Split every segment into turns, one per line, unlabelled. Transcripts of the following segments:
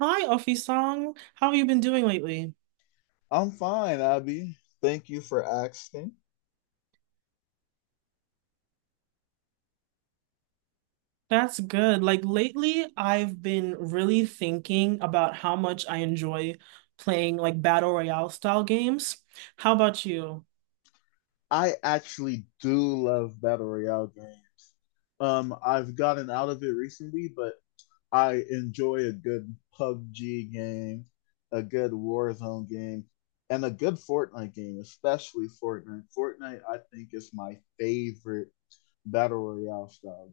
Hi, Ofi-san. How have you been doing lately?
I'm fine, Abby. Thank you for asking.
That's good. Lately, I've been really thinking about how much I enjoy playing battle royale style games. How about you?
I actually do love battle royale games. I've gotten out of it recently, but I enjoy a good PUBG game, a good Warzone game, and a good Fortnite game, especially Fortnite. Fortnite, I think, is my favorite battle royale style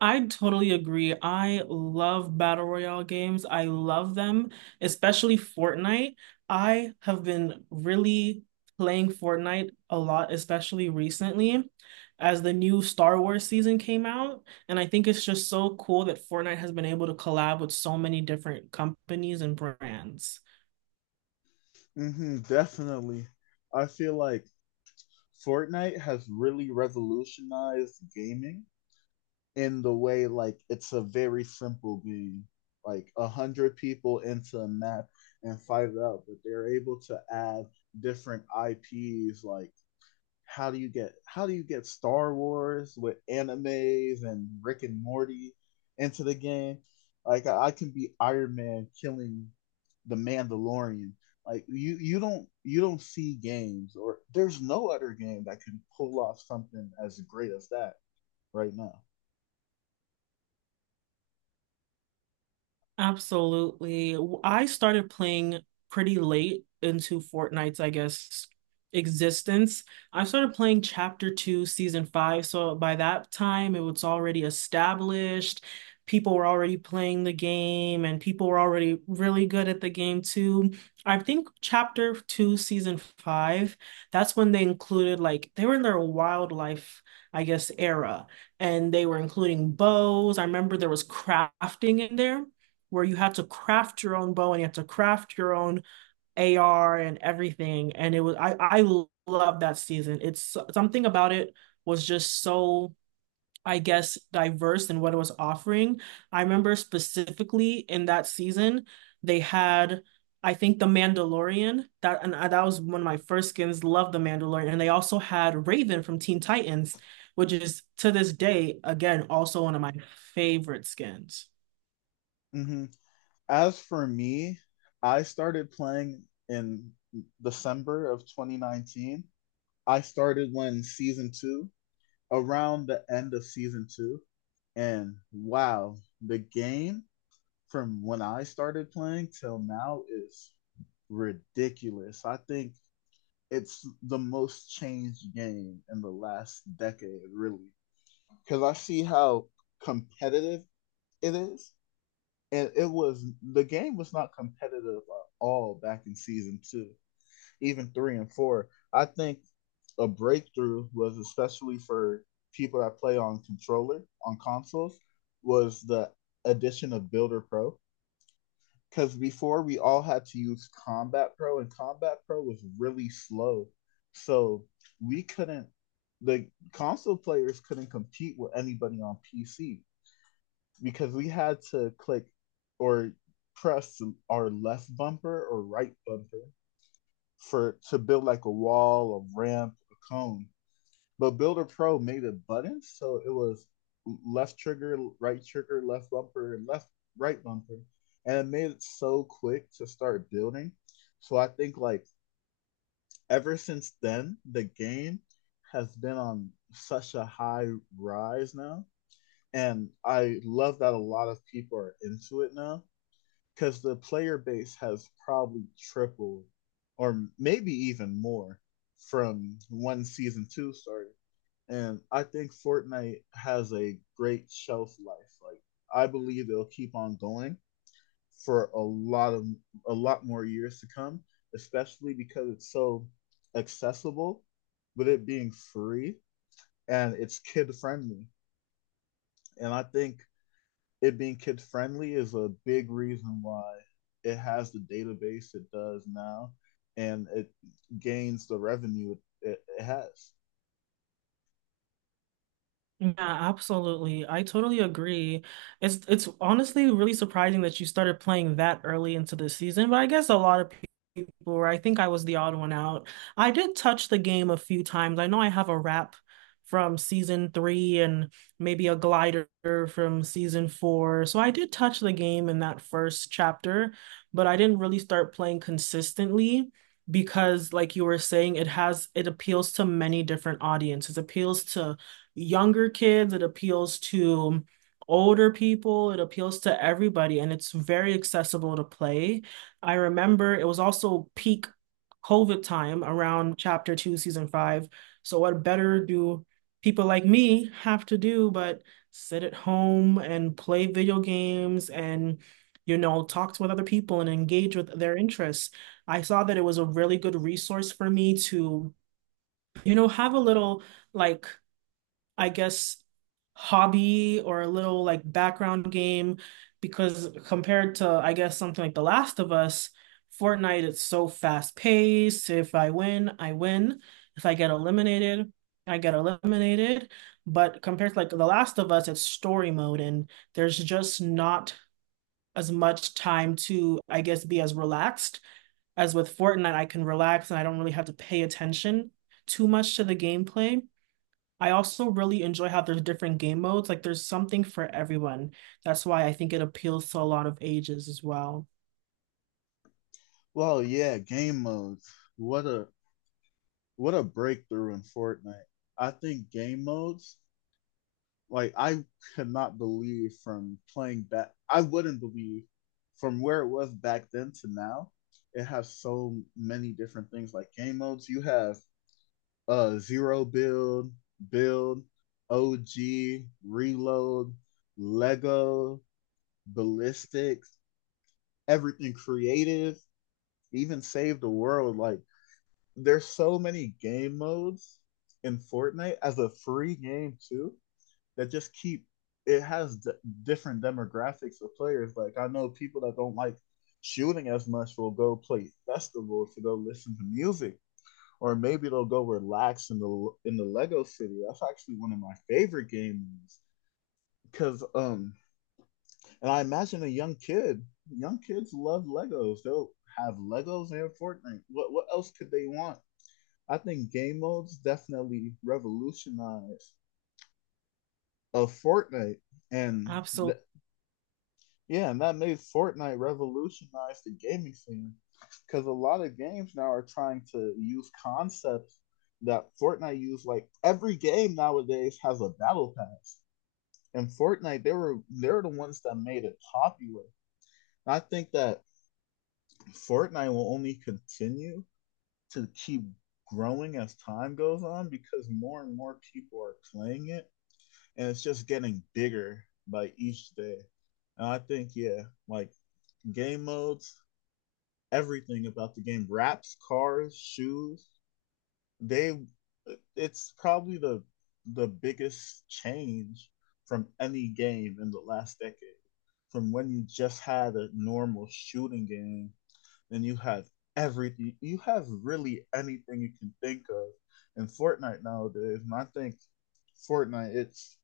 I totally agree. I love battle royale games. I love them, especially Fortnite. I have been really playing Fortnite a lot, especially recently, as the new Star Wars season came out. And I think it's just so cool that Fortnite has been able to collab with so many different companies and brands.
game. Hmm, definitely. I feel like Fortnite has really revolutionized gaming in the way like it's a very simple game like 100 people into a map and fight it out, but they're able to add different IPs. Like how do you get Star Wars with animes and Rick and Morty into the game? Like I can be Iron Man killing the Mandalorian. Like you don't see games, or there's no other game that can pull off something as great as that right now.
Absolutely. I started playing pretty late into Fortnite's, I guess, existence. I started playing Chapter 2, Season 5, so by that time it was already established. People were already playing the game and people were already really good at the game too. I think Chapter 2, Season 5, that's when they included like they were in their wildlife, I guess, era, and they were including bows. I remember there was crafting in there where you had to craft your own bow and you had to craft your own AR and everything. And it was I love that season. It's so, something about it was just so, I guess, diverse in what it was offering. I remember specifically in that season they had, I think, The Mandalorian that was one of my first skins. Loved The Mandalorian, and they also had Raven from Teen Titans, which is, to this day, again, also one of my favorite skins.
Mm-hmm. As for me, I started playing in December of 2019. I started when season two, around the end of season two. And wow, the game from when I started playing till now is ridiculous. I think it's the most changed game in the last decade, really. Because I see how competitive it is, and it was the game was not competitive at all back in season two, even three and four. I think a breakthrough, was especially for people that play on controller on consoles, was the addition of Builder Pro. Because before we all had to use Combat Pro, and Combat Pro was really slow, so we couldn't. The console players couldn't compete with anybody on PC because we had to click or press our left bumper or right bumper for to build like a wall, a ramp, a cone. But Builder Pro made it buttons, so it was left trigger, right trigger, left bumper, and left right bumper, and it made it so quick to start building. So I think like ever since then, the game has been on such a high rise now, and I love that a lot of people are into it now because the player base has probably tripled or maybe even more from when season two started. And I think Fortnite has a great shelf life. Like I believe it will keep on going for a lot of a lot more years to come, especially because it's so accessible with it being free and it's kid friendly. And I think it being kid friendly is a big reason why it has the database it does now and it gains the revenue it has.
Yeah, absolutely. I totally agree. It's honestly really surprising that you started playing that early into the season, but I guess a lot of people were. I think I was the odd one out. I did touch the game a few times. I know I have a wrap from season three and maybe a glider from season four. So I did touch the game in that first chapter, but I didn't really start playing consistently. Because like you were saying, it appeals to many different audiences. It appeals to younger kids, it appeals to older people, it appeals to everybody, and it's very accessible to play. I remember it was also peak COVID time around chapter two, season five. So, what better do people like me have to do but sit at home and play video games and, you know, talk with other people and engage with their interests. I saw that it was a really good resource for me to, you know, have a little, like I guess, hobby or a little, like, background game. Because compared to, I guess, something like The Last of Us, Fortnite is so fast paced. If I win, I win. If I get eliminated, I get eliminated. But compared to like The Last of Us, it's story mode, and there's just not as much time to, I guess, be as relaxed as with Fortnite. I can relax and I don't really have to pay attention too much to the gameplay. I also really enjoy how there's different game modes. Like, there's something for everyone. That's why I think it appeals to a lot of ages as well.
Well, yeah, game modes. What a what a breakthrough in Fortnite. I think game modes, like I could not believe from playing back I wouldn't believe from where it was back then to now, it has so many different things like game modes. You have zero build, build, OG, reload, Lego, ballistics, everything creative, even save the world. Like there's so many game modes in Fortnite as a free game too that just keep it has different demographics of players. Like I know people that don't like shooting as much will go play festivals to go listen to music, or maybe they'll go relax in the Lego City. That's actually one of my favorite games because and I imagine a young kid, young kids love Legos. They'll have Legos and Fortnite. What else could they want? I think game modes definitely revolutionized a Fortnite, and
Absolutely.
yeah, and that made Fortnite revolutionize the gaming scene because a lot of games now are trying to use concepts that Fortnite used. Like every game nowadays has a battle pass, and Fortnite they're the ones that made it popular. And I think that Fortnite will only continue to keep growing as time goes on because more and more people are playing it, and it's just getting bigger by each day. And I think, yeah, like game modes, everything about the game, wraps, cars, shoes, they it's probably the biggest change from any game in the last decade. From when you just had a normal shooting game, then you have everything, you have really anything you can think of in Fortnite nowadays. And I think Fortnite, it's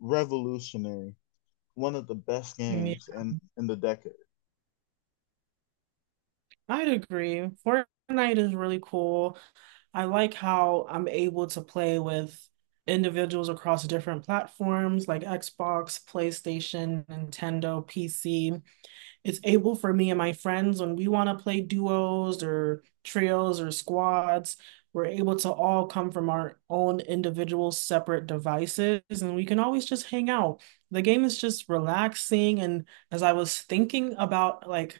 revolutionary, one of the best games in the decade.
I'd agree. Fortnite is really cool. I like how I'm able to play with individuals across different platforms like Xbox, PlayStation, Nintendo, PC. It's able for me and my friends, when we want to play duos or trios or squads, we're able to all come from our own individual separate devices, and we can always just hang out. The game is just relaxing. And as I was thinking about, like,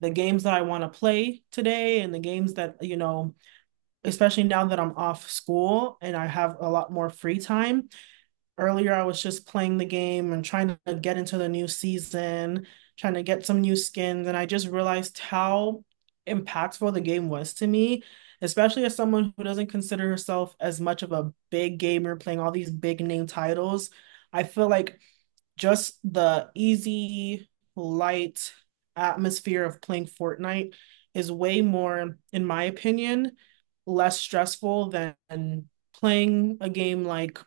the games that I want to play today and the games that, you know, especially now that I'm off school and I have a lot more free time. Earlier, I was just playing the game and trying to get into the new season, trying to get some new skins, and I just realized how impactful the game was to me, especially as someone who doesn't consider herself as much of a big gamer playing all these big name titles. I feel like just the easy, light atmosphere of playing Fortnite is way more, in my opinion, less stressful than playing a game like,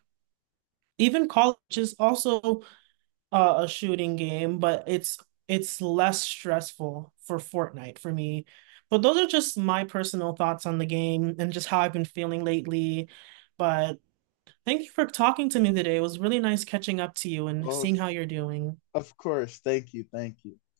even college is also a shooting game, but it's less stressful for Fortnite for me. But those are just my personal thoughts on the game and just how I've been feeling lately. But thank you for talking to me today. It was really nice catching up to you and seeing
Of
how you're doing.
course, thank you, thank you.